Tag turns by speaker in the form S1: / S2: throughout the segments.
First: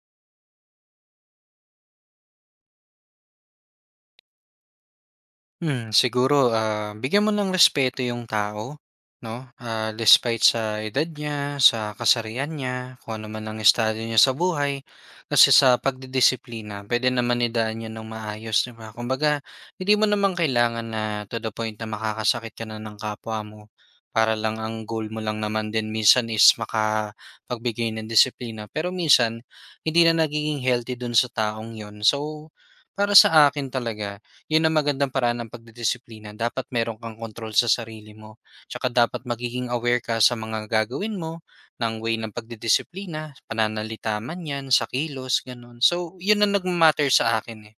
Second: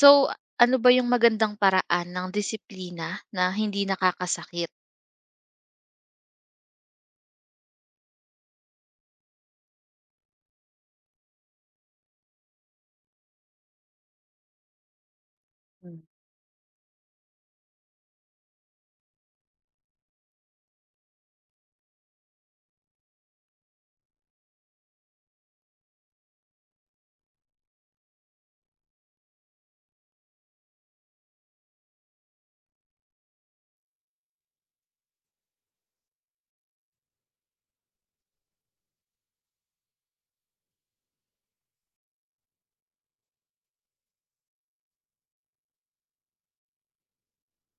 S1: So, ano ba yung magandang paraan ng disiplina na hindi nakakasakit?
S2: Siguro, bigyan mo ng respeto yung tao, 'no? Despite sa edad niya, sa kasarian niya, kung ano man ang estado niya sa buhay. Kasi sa pagdidisiplina, pwede naman idaan niya ng maayos, 'di ba? Kumbaga, hindi mo naman kailangan na to the point na makakasakit ka na ng kapwa mo, para lang ang goal mo lang naman din minsan is makapagbigay ng disiplina. Pero minsan, hindi na nagiging healthy dun sa taong 'yon. So, para sa akin talaga yun ang magandang paraan ng pagdidisiplina. Dapat meron kang kontrol sa sarili mo. Tsaka dapat magiging aware ka sa mga gagawin mo, ng way ng pagdidisiplina, pananalita man yan, sa kilos, ganun. So, yun ang nagmamatter sa akin eh.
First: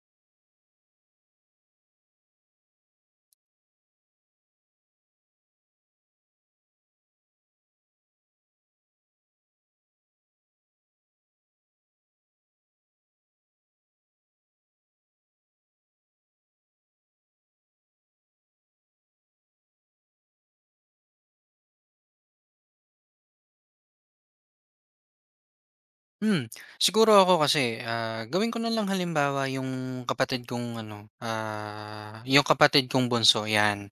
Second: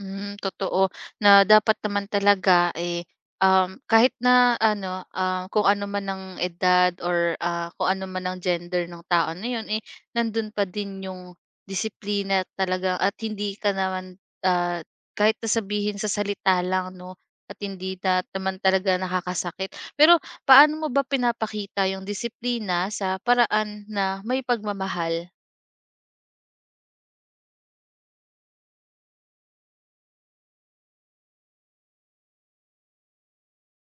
S1: Hmm, totoo na dapat naman talaga, eh, kahit na ano, kung ano man ang edad or, kung ano man ang gender ng tao na yun, eh, nandun pa din yung disiplina talaga at hindi ka naman, kahit na sabihin sa salita lang 'no at hindi na naman talaga nakakasakit. Pero paano mo ba pinapakita yung disiplina sa paraan na may pagmamahal?
S2: Hmm, Siguro ako kasi, gawin ko na lang halimbawa yung kapatid kong ano, yung kapatid kong bunso, yan.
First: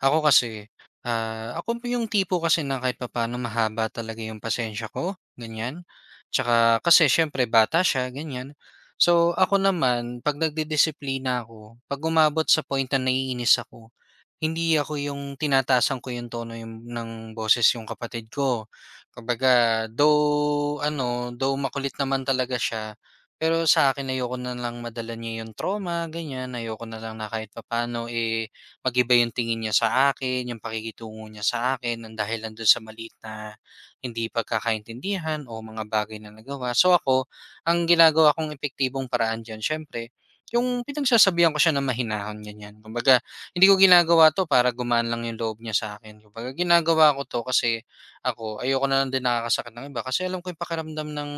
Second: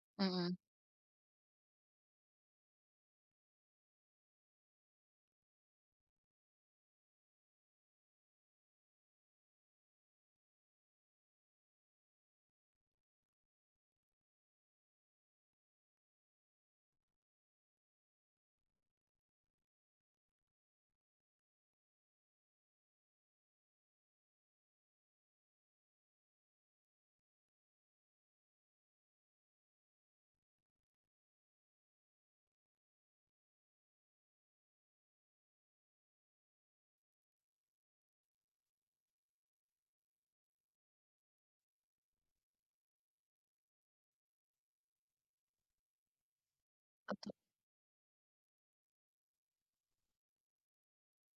S2: Ako
S1: Mm.
S2: kasi, ako po yung tipo kasi na kahit papaano mahaba talaga yung pasensya ko, ganyan. Tsaka kasi siyempre bata siya, ganyan. So ako naman, pag nagdidisiplina ako, pag umabot sa point na naiinis ako, hindi ako yung tinataasan ko yung tono yung ng boses yung kapatid ko. Kumbaga, though makulit naman talaga siya, pero sa akin ayoko na lang madala niya yung trauma, ganyan. Ayoko na lang na kahit papaano eh yung tingin niya sa akin, yung pakikitungo niya sa akin ang dahil doon sa maliit na hindi pagkakaintindihan o mga bagay na nagawa. So ako, ang ginagawa kong epektibong paraan diyan, syempre, yung pinagsasabihan ko siya na mahinahon ganyan. Kumbaga, hindi ko ginagawa 'to para gumaan lang yung loob niya sa akin. Kumbaga ginagawa ko 'to kasi ako ayoko na lang din nakakasakit ng iba kasi alam ko yung pakiramdam ng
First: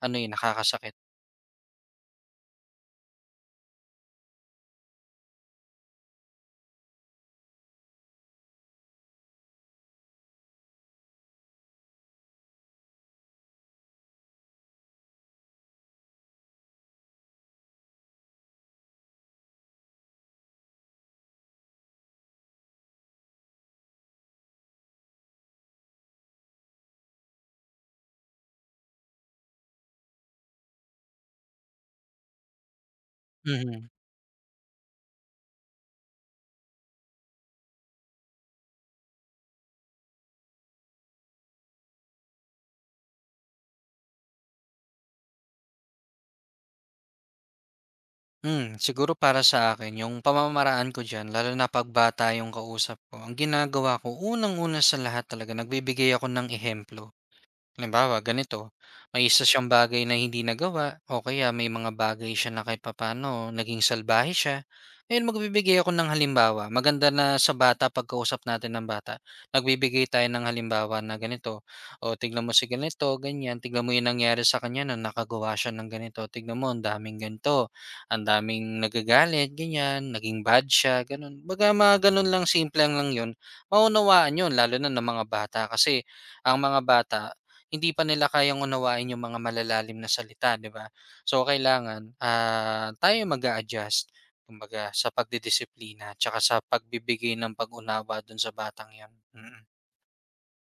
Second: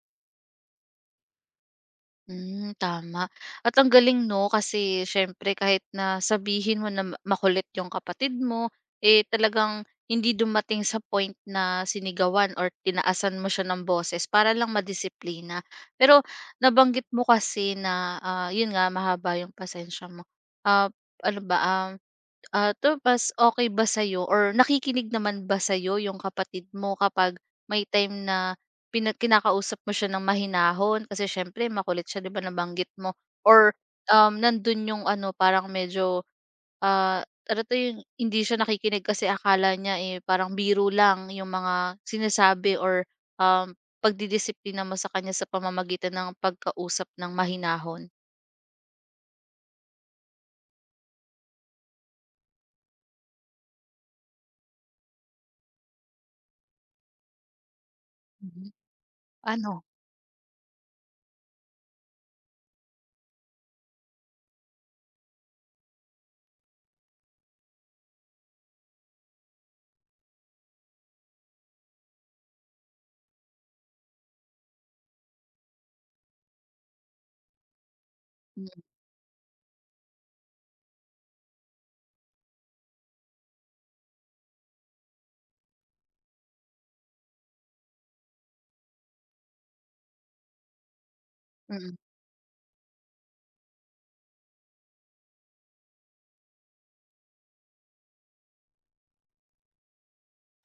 S2: ano, yun nakakasakit.
S1: Hmm, tama. At ang galing 'no, kasi siyempre kahit na sabihin mo na makulit yung kapatid mo, eh, talagang hindi dumating sa point na sinigawan or tinaasan mo siya ng boses para lang madisiplina. Pero nabanggit mo kasi na, ah, yun nga mahaba yung pasensya mo. Ah, ano ba, um Ah, to tapos okay ba sa'yo or nakikinig naman ba sa'yo yung kapatid mo kapag may time na kinakausap mo siya ng mahinahon? Kasi siyempre makulit siya 'di ba nabanggit mo or,
S2: Mhm.
S1: nandun yung ano parang medyo, ah, ano 'to yung hindi siya nakikinig kasi akala niya, eh, parang biro lang yung mga sinasabi or, pagdidisiplina mo sa kanya sa pamamagitan ng pagkausap ng mahinahon?
S2: Siguro para sa akin yung pamamaraan ko diyan lalo na pagbata bata yung kausap ko, ang ginagawa ko unang-una sa lahat talaga nagbibigay ako ng ehemplo. Halimbawa
S1: Mhm.
S2: ganito, may isa siyang
S1: Ano?
S2: bagay na hindi nagawa o kaya may mga bagay siya na kahit papano, naging salbahe siya. Ayun, magbibigay ako ng halimbawa. Maganda na sa bata pagkausap natin ng bata. Nagbibigay tayo ng halimbawa na ganito. O tignan mo si ganito, ganyan. Tignan mo yung nangyari sa kanya nung nakagawa siya ng ganito. Tignan mo, ang daming ganito. Ang daming
S1: Hmm,
S2: nagagalit, ganyan. Naging bad siya, ganun. Baga mga ganun lang, simple lang yun. Maunawaan yun, lalo na ng mga bata. Kasi ang mga bata, hindi pa nila kayang unawain yung mga malalalim na salita, 'di ba? So
S1: mm.
S2: kailangan, tayo mag adjust kumbaga sa pagdidisiplina tsaka sa pagbibigay ng pag-unawa dun sa batang 'yan.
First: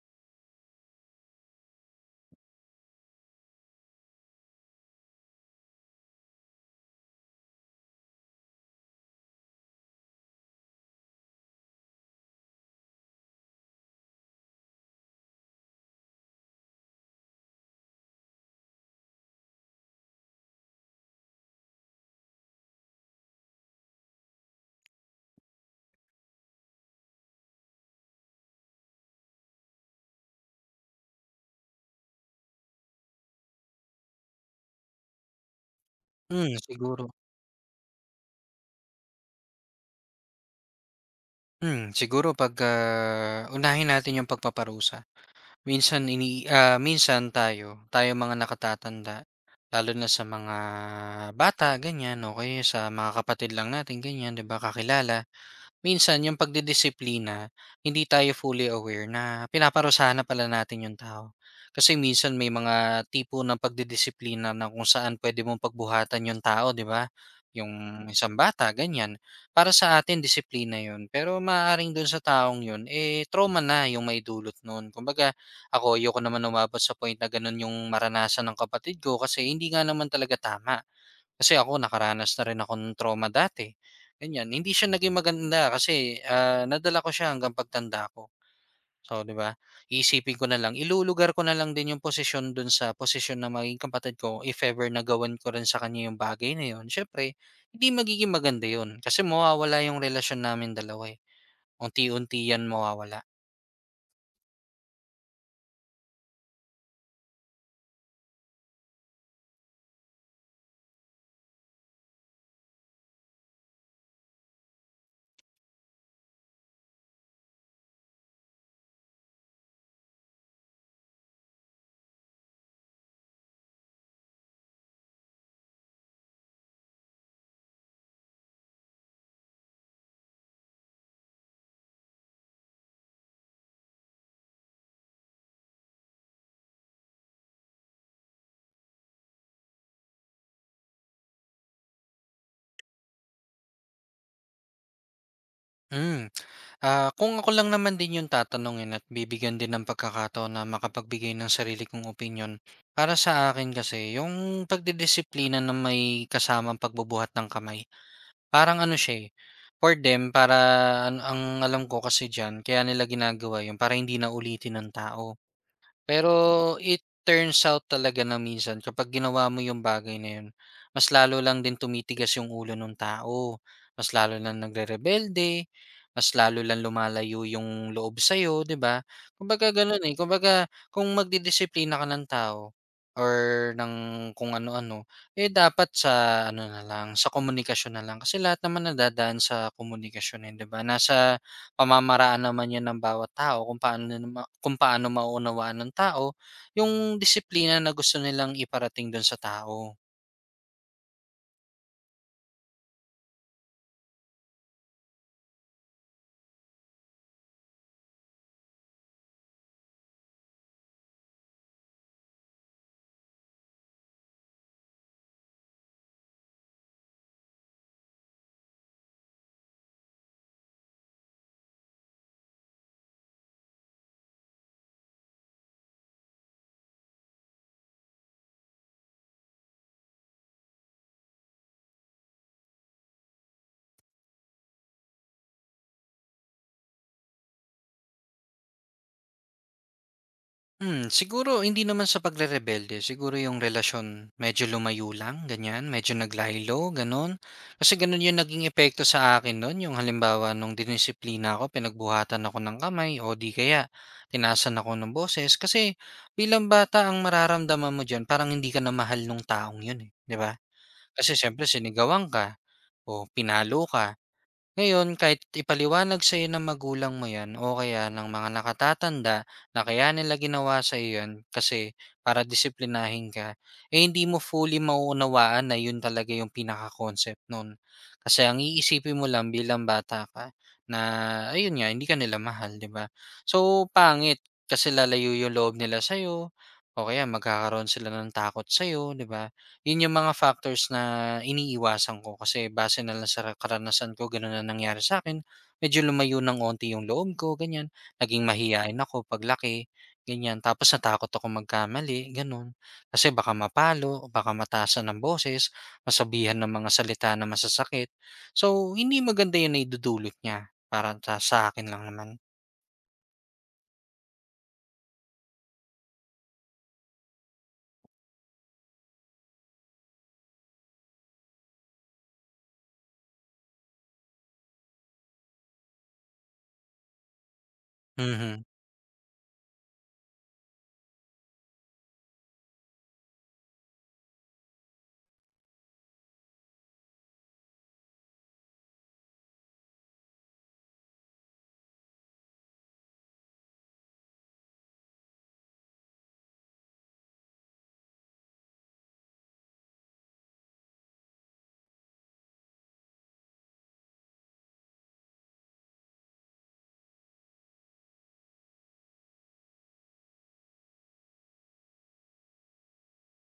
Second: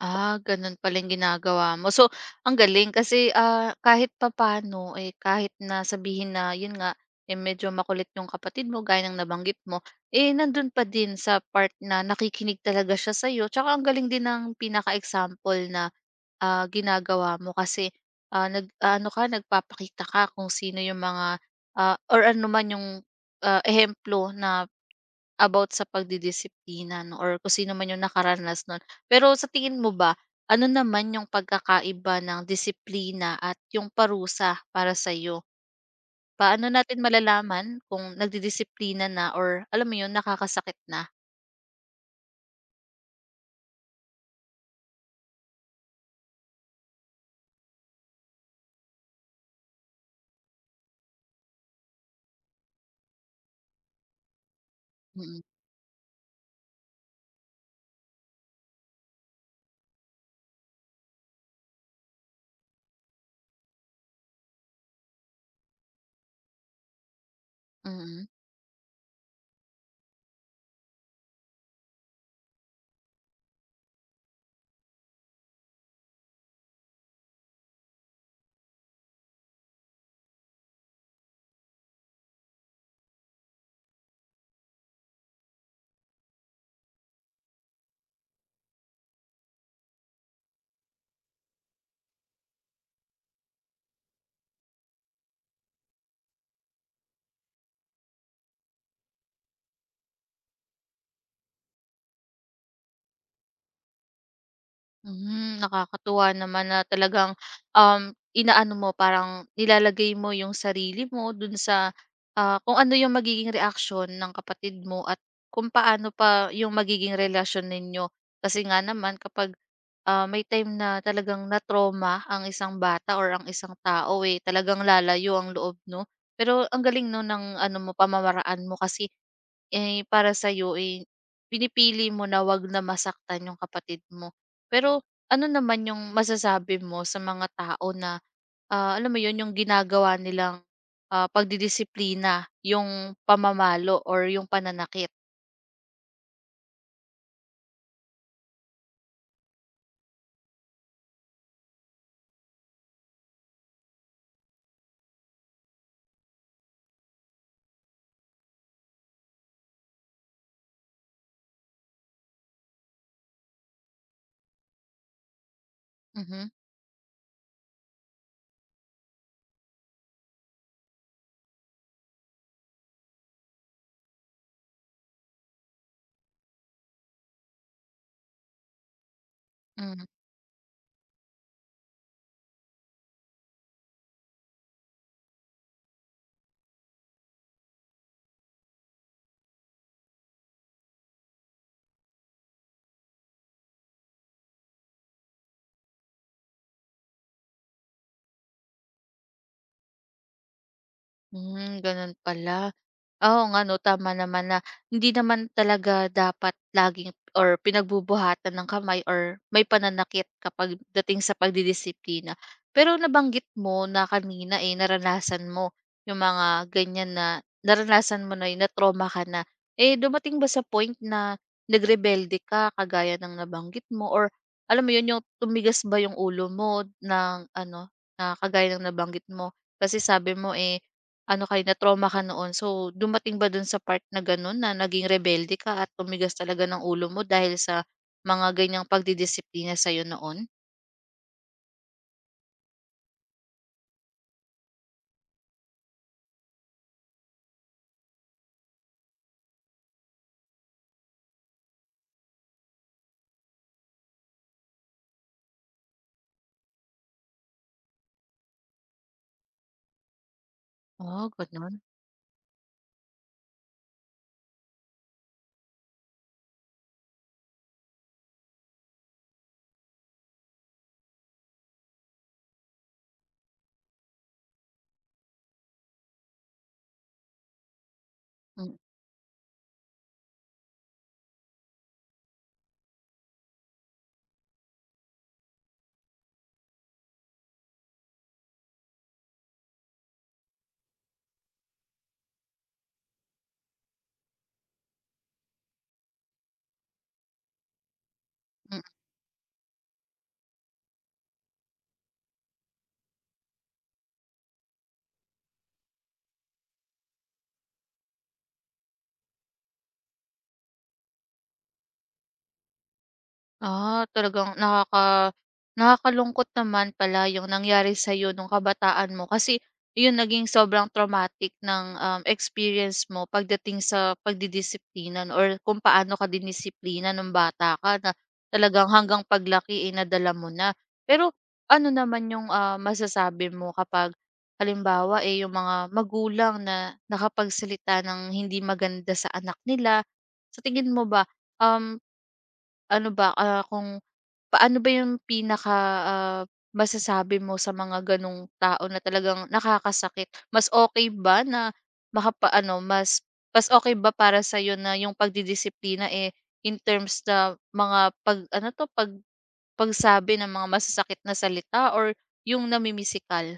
S1: Ah, ganun pala yung ginagawa mo. So, ang galing kasi ah, kahit papaano, eh, kahit na sabihin na yun nga, eh, medyo makulit yung kapatid mo, gaya ng nabanggit mo, eh, nandun pa din sa part na nakikinig talaga siya sa'yo. Tsaka ang galing din ng pinaka-example na ah, ginagawa mo kasi, ah, nagpapakita ka kung sino yung mga, ah, or ano man yung, ah, ehemplo na about sa pagdidisiplina 'no or kung sino man yung nakaranas nun. Pero sa tingin mo ba, ano naman yung pagkakaiba ng disiplina at yung parusa para sa sa'yo?
S2: Hmm,
S1: Paano natin
S2: siguro
S1: malalaman kung nagdidisiplina na or alam mo yun, nakakasakit na?
S2: Siguro unahin natin yung pagpaparusa. Minsan tayo mga nakatatanda, lalo na sa mga bata, ganyan, okay? Sa mga kapatid lang natin, ganyan, 'di ba, kakilala
S1: Mm,
S2: minsan yung pagdidisiplina, hindi tayo fully aware na pinaparusahan na pala natin yung tao. Kasi minsan may mga tipo ng pagdidisiplina na kung saan pwede mong pagbuhatan yung tao, di ba? Yung
S1: mm.
S2: isang bata, ganyan. Para sa atin, disiplina yun. Pero maaaring dun sa taong yun, eh, trauma na yung may dulot nun. Kumbaga, ako, ayoko naman umabot sa point na ganun yung maranasan ng kapatid ko kasi hindi nga naman talaga tama. Kasi ako nakaranas na rin akong trauma dati, ganyan. Hindi siya naging maganda kasi, nadala ko siya hanggang pagtanda ko. So, 'di ba, iisipin ko na lang, ilulugar ko na lang din yung posisyon do'n sa posisyon na maging kapatid ko if ever na ko rin sa kanya yung bagay na 'yon, siyempre hindi magiging maganda 'yon kasi mawawala yung relasyon namin dalawa, eh. Unti-unti 'yan mawawala.
S1: Hmm, nakakatuwa naman na talagang, inaano mo parang nilalagay mo yung sarili mo dun sa, ah, kung ano yung magiging reaksyon ng kapatid mo at kung paano pa yung magiging relasyon ninyo. Kasi nga naman kapag, may time na talagang na-trauma ang isang bata or ang isang tao, eh, talagang lalayo ang loob 'no? Pero ang galing 'no ng ano mo pamamaraan mo kasi, eh, para sa'yo, eh, pinipili mo na 'wag na masaktan yung kapatid mo. Pero ano naman yung masasabi mo sa mga tao na, alam mo yun, yung ginagawa nilang, pagdidisiplina yung pamamalo or yung pananakit?
S2: Hmm, kung ako lang naman din yung tatanungin at bibigyan din ng pagkakataon na makapagbigay ng sarili kong opinyon, para sa akin kasi yung pagdidisiplina na may kasamang pagbubuhat ng kamay, parang ano siya, eh, for them para an ang alam ko kasi diyan kaya nila ginagawa yun para hindi na ulitin ng tao.
S1: Mhm,
S2: Pero it turns out talaga na minsan kapag ginawa mo yung bagay na yun, mas lalo lang din tumitigas yung ulo ng tao, mas lalo lang nagrerebelde, mas lalo lang lumalayo yung loob sa'yo, 'di ba? Kumbaga gano'n,
S1: hmm.
S2: eh, kumbaga kung magdidisiplina ka ng tao or ng kung ano-ano, eh, dapat sa komunikasyon na lang kasi lahat naman nadadaan sa komunikasyon, eh, 'di ba? Nasa pamamaraan naman 'yan ng bawat tao kung paano maunawaan ng tao yung disiplina na gusto nilang iparating dun sa tao.
S1: Hmm, ganun pala. Ah, oo nga 'no, tama naman na hindi naman talaga dapat laging or pinagbubuhatan ng kamay or may pananakit kapag dating sa pagdidisiplina. Pero nabanggit mo na kanina, eh, naranasan mo yung mga ganyan na naranasan mo na yun, na-trauma ka na. Eh, dumating ba sa point na nagrebelde ka kagaya ng nabanggit mo or alam mo yun, yung tumigas ba yung ulo mo ng ano, na kagaya ng nabanggit mo? Kasi sabi mo, eh na-trauma ka noon. So, dumating ba dun sa part na gano'n na naging rebelde ka at tumigas talaga ng ulo mo dahil sa mga ganiyang pagdidisiplina sa'yo noon?
S2: Siguro hindi naman sa pagrerebelde, siguro yung relasyon medyo lumayo lang ganyan, medyo naglahilo gano'n. Kasi gano'n yung naging epekto sa akin nun, yung halimbawa nung dinisiplina ako, pinagbuhatan ako ng kamay o di kaya tinasan ako ng boses. Kasi bilang bata ang mararamdaman mo diyan parang hindi ka na mahal nung taong yun, eh, 'di ba?
S1: Oh
S2: Kasi siyempre
S1: gano'n.
S2: sinigawan ka. O pinalo ka. Ngayon, kahit ipaliwanag sa iyo ng magulang mo yan o kaya ng mga nakatatanda na kaya nila ginawa sa iyo yan kasi para disiplinahin ka, eh hindi mo fully mauunawaan na yun talaga yung pinaka-concept nun. Kasi ang
S1: Mm.
S2: iisipin mo lang bilang bata ka na ayun nga, hindi ka nila mahal, di ba? So, pangit kasi lalayo yung loob nila sa'yo o kaya magkakaroon sila ng takot sa'yo, di ba? Yun yung mga factors na iniiwasan ko kasi base na lang sa karanasan ko ganun na nangyari sa'kin. Medyo lumayo ng onti yung loob ko ganyan, naging mahiyain ako paglaki, ganyan. Tapos natakot ako magkamali ganun, kasi baka mapalo, baka mataasan ng boses, masabihan ng mga salita na masasakit. So, hindi maganda yun na naidudulot niya para sa akin lang naman.
S1: Ah, talagang nakakalungkot naman pala yung nangyari sa iyo nung kabataan mo kasi yun naging sobrang traumatic ng, experience mo pagdating sa pagdidisiplinan or kung paano ka dinisiplina nung bata ka na
S2: Mhm.
S1: talagang hanggang paglaki, eh, nadala mo na. Pero ano naman yung, masasabi mo kapag halimbawa, eh, yung mga magulang na nakapagsalita ng hindi maganda sa anak nila? Sa tingin mo ba, um, ano ba, ah, kung Paano ba yung pinaka, ah, masasabi mo sa mga gano'ng tao na talagang nakakasakit? Makapa ano mas Mas okay ba para sa'yo na yung pagdidisiplina, eh, in terms na mga pag ano 'to, pag pagsabi ng mga masasakit na salita or yung namimisikal?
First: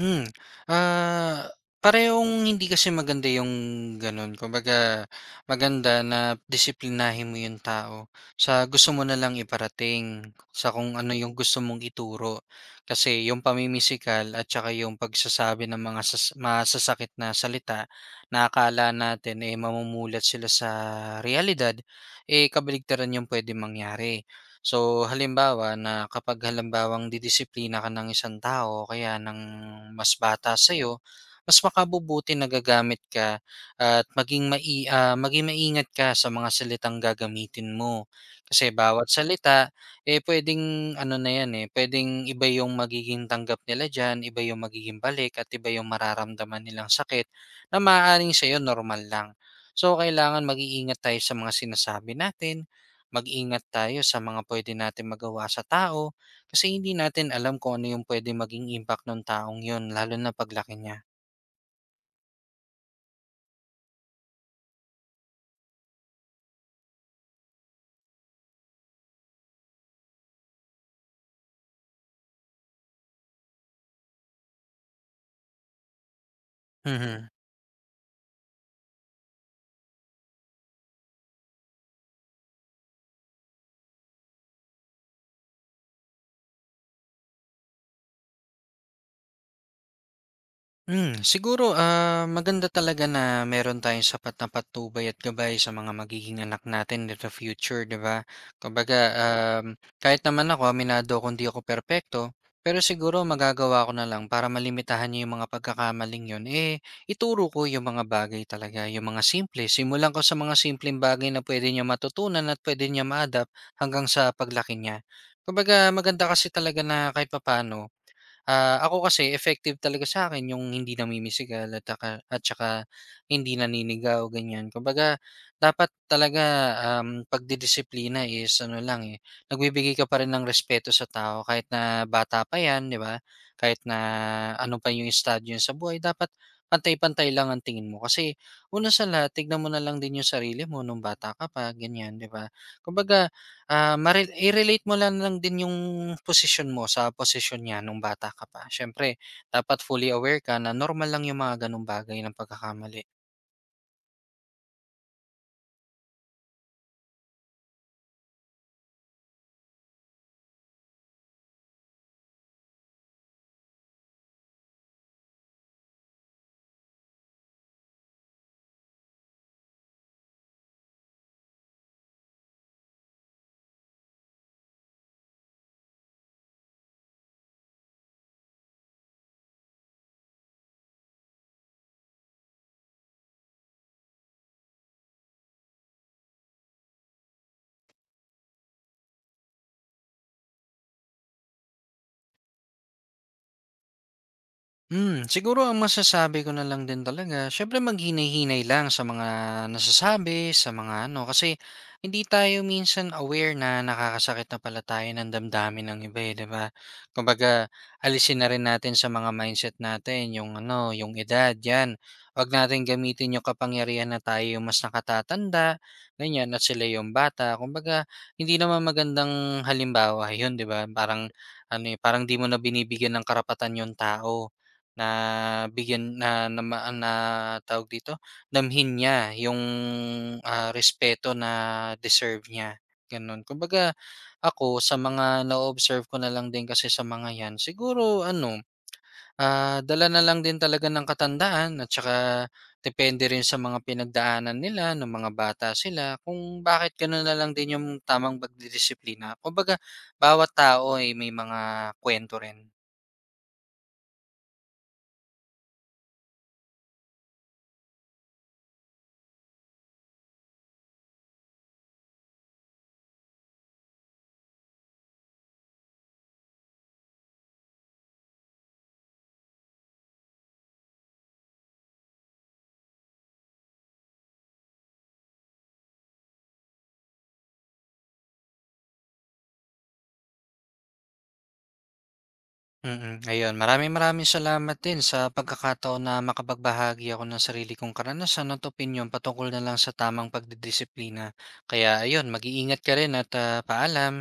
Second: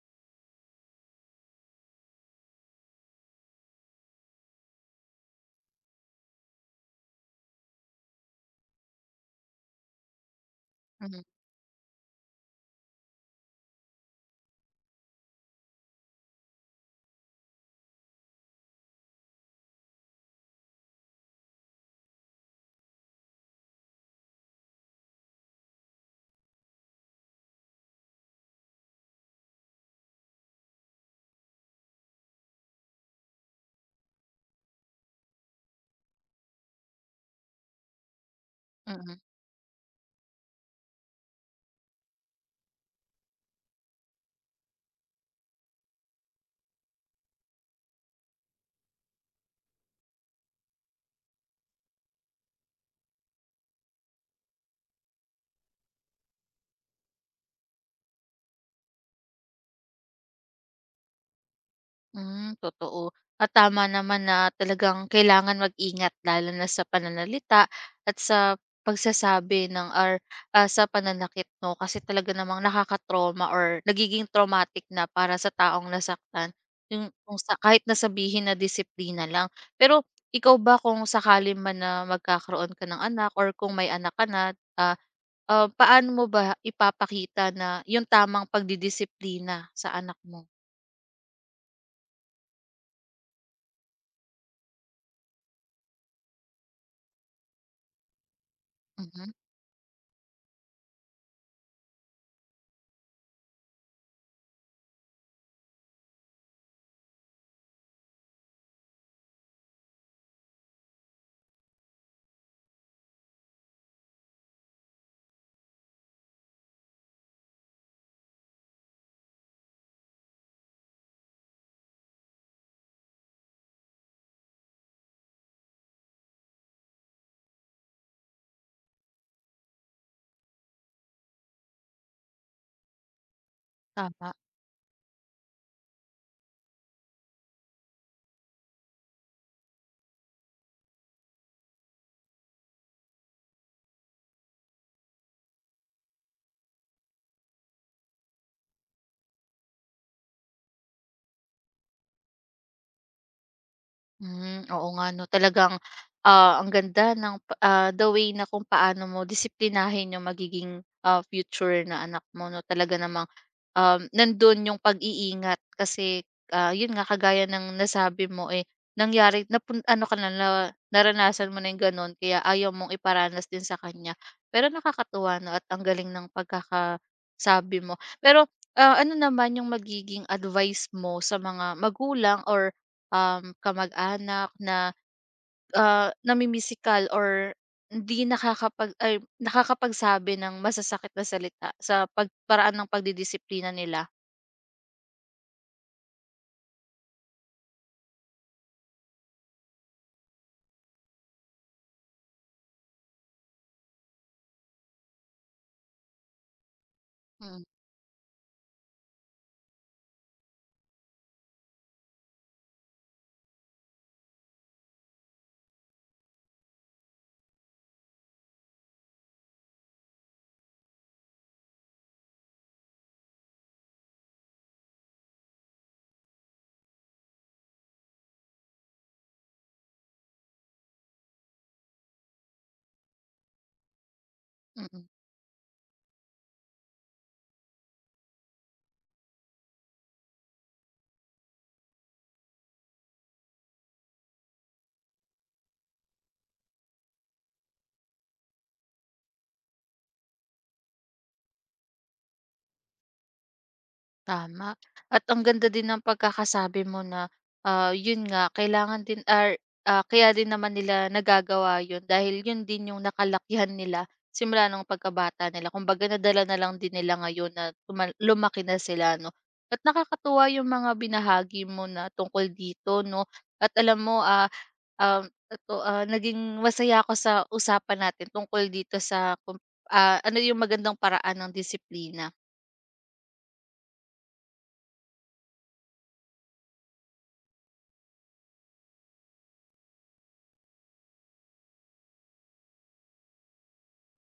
S2: Hmm, ah, Parehong hindi kasi maganda yung gano'n. Kumbaga, maganda na disiplinahin mo yung tao sa gusto mo na lang iparating, sa kung ano
S1: Mhm,
S2: yung gusto mong ituro. Kasi yung pamimisikal at saka yung pagsasabi ng mga masasakit na salita na akala natin, eh, mamumulat sila sa realidad, eh, kabaligtaran yung pwede mangyari. So, halimbawa na kapag halimbawang didisiplina ka ng isang tao o kaya ng mas bata sa'yo, mas makabubuti na gagamit ka at maging maingat ka sa mga salitang gagamitin mo. Kasi bawat
S1: mm.
S2: salita, eh pwedeng ano na yan eh, pwedeng iba yung magiging tanggap nila dyan, iba yung magiging balik at iba yung mararamdaman nilang sakit na maaaring sa'yo normal lang. So, kailangan mag-iingat tayo sa mga sinasabi natin, mag-ingat tayo sa mga pwede natin magawa sa tao kasi hindi natin alam kung ano yung puwedeng maging impact nung taong yun lalo na paglaki niya.
S1: Hmm, totoo. At tama naman na talagang kailangan mag-ingat lalo na sa pananalita at sa pagsasabi ng or sa pananakit 'no, kasi talaga namang nakaka-trauma or nagiging traumatic na para sa taong nasaktan yung
S2: Mhm.
S1: kung sa kahit na sabihin na disiplina lang. Pero ikaw ba kung sakali man na magkakaroon ka ng anak or kung may anak ka na, paano mo ba ipapakita na yung tamang pagdidisiplina sa anak mo?
S2: Siguro, maganda talaga na meron tayong sapat na patubay at gabay sa mga magiging anak natin in the future, 'di ba? Kumbaga,
S1: Mhm,
S2: kahit naman ako, aminado kung di ako perpekto, pero siguro magagawa ko na lang para malimitahan niyo yung mga pagkakamaling yun, eh, ituro ko yung mga bagay talaga, yung mga simple. Simulan ko sa mga simpleng bagay na pwede niya matutunan at pwede niya ma-adapt hanggang sa paglaki niya. Kumbaga, maganda kasi talaga na kahit papaano. Ako kasi effective talaga sa akin yung hindi namimisigal at taka at saka hindi naninigaw, ganyan. Kumbaga dapat talaga, pagdidisiplina is ano lang, eh, nagbibigay ka pa rin ng respeto sa tao kahit na bata pa 'yan, 'di ba? Kahit na
S1: tama.
S2: ano pa yung estadyo niya sa buhay, dapat pantay-pantay lang ang tingin mo. Kasi una sa lahat tignan mo na lang din yung sarili mo nung bata ka pa, ganyan, 'di ba? Kumbaga, mare i-relate mo lang lang din yung posisyon mo sa posisyon niya nung bata ka pa. Siyempre dapat fully aware ka na normal lang yung mga gano'ng bagay ng pagkakamali.
S1: Hmm, oo nga 'no, talagang, ah, ang ganda ng pa ah, the way na kung paano mo disiplinahin yung magiging, future na anak mo 'no, talaga namang nandun yung pag-iingat kasi, yun nga kagaya ng nasabi mo, eh, nangyari napun ano ka na na naranasan mo na yung ganun kaya ayaw mong iparanas din sa kanya. Pero nakakatuwa 'no at ang galing ng pagkakasabi mo. Pero, ano naman yung magiging advice mo sa mga magulang or, kamag-anak na, namimisikal or nakakapagsabi ng masasakit na salita sa pagparaan paraan ng pagdidisiplina nila?
S2: Siguro ang masasabi ko na lang din talaga, siyempre maghinay-hinay lang sa mga nasasabi, sa mga ano, kasi hindi tayo minsan aware na nakakasakit na pala tayo ng damdamin ng iba eh, di ba?
S1: Mm,
S2: Kumbaga, alisin na rin natin sa mga mindset natin, yung ano, yung edad, yan. Huwag natin gamitin yung kapangyarihan na tayo yung mas nakatatanda, ganyan, at sila yung bata. Kumbaga, hindi naman magandang halimbawa yun, di ba? Parang, ano eh, parang di mo na binibigyan ng karapatan yung tao na bigyan na na ma na tawag dito, damhin niya yung, respeto na deserve niya, gano'n. Kumbaga ako sa
S1: mm,
S2: mga na observe ko na lang din kasi sa mga 'yan, siguro ano, dala na lang din talaga ng katandaan at saka depende rin sa mga pinagdaanan nila ng mga bata sila kung bakit gano'n na lang din yung tamang pagdidisiplina. Kumbaga bawat tao ay may mga kwento rin.
S1: tama. At ang ganda din ng pagkakasabi mo na, yun nga kailangan din, kaya din naman nila nagagawa yun dahil yun din yung nakalakihan nila simula nung pagkabata nila. Kumbaga nadala na lang din nila ngayon na lumaki na sila 'no. At nakakatuwa yung mga binahagi mo na tungkol dito 'no. At alam mo, naging masaya ako sa usapan natin tungkol dito sa kung, ah, ano yung magandang paraan ng disiplina.
S2: Mm, ayun. Maraming maraming salamat din sa pagkakataon na makapagbahagi ako ng sarili kong karanasan at opinyon patungkol na lang sa tamang pagdidisiplina. Kaya ayun, mag-iingat ka rin at paalam.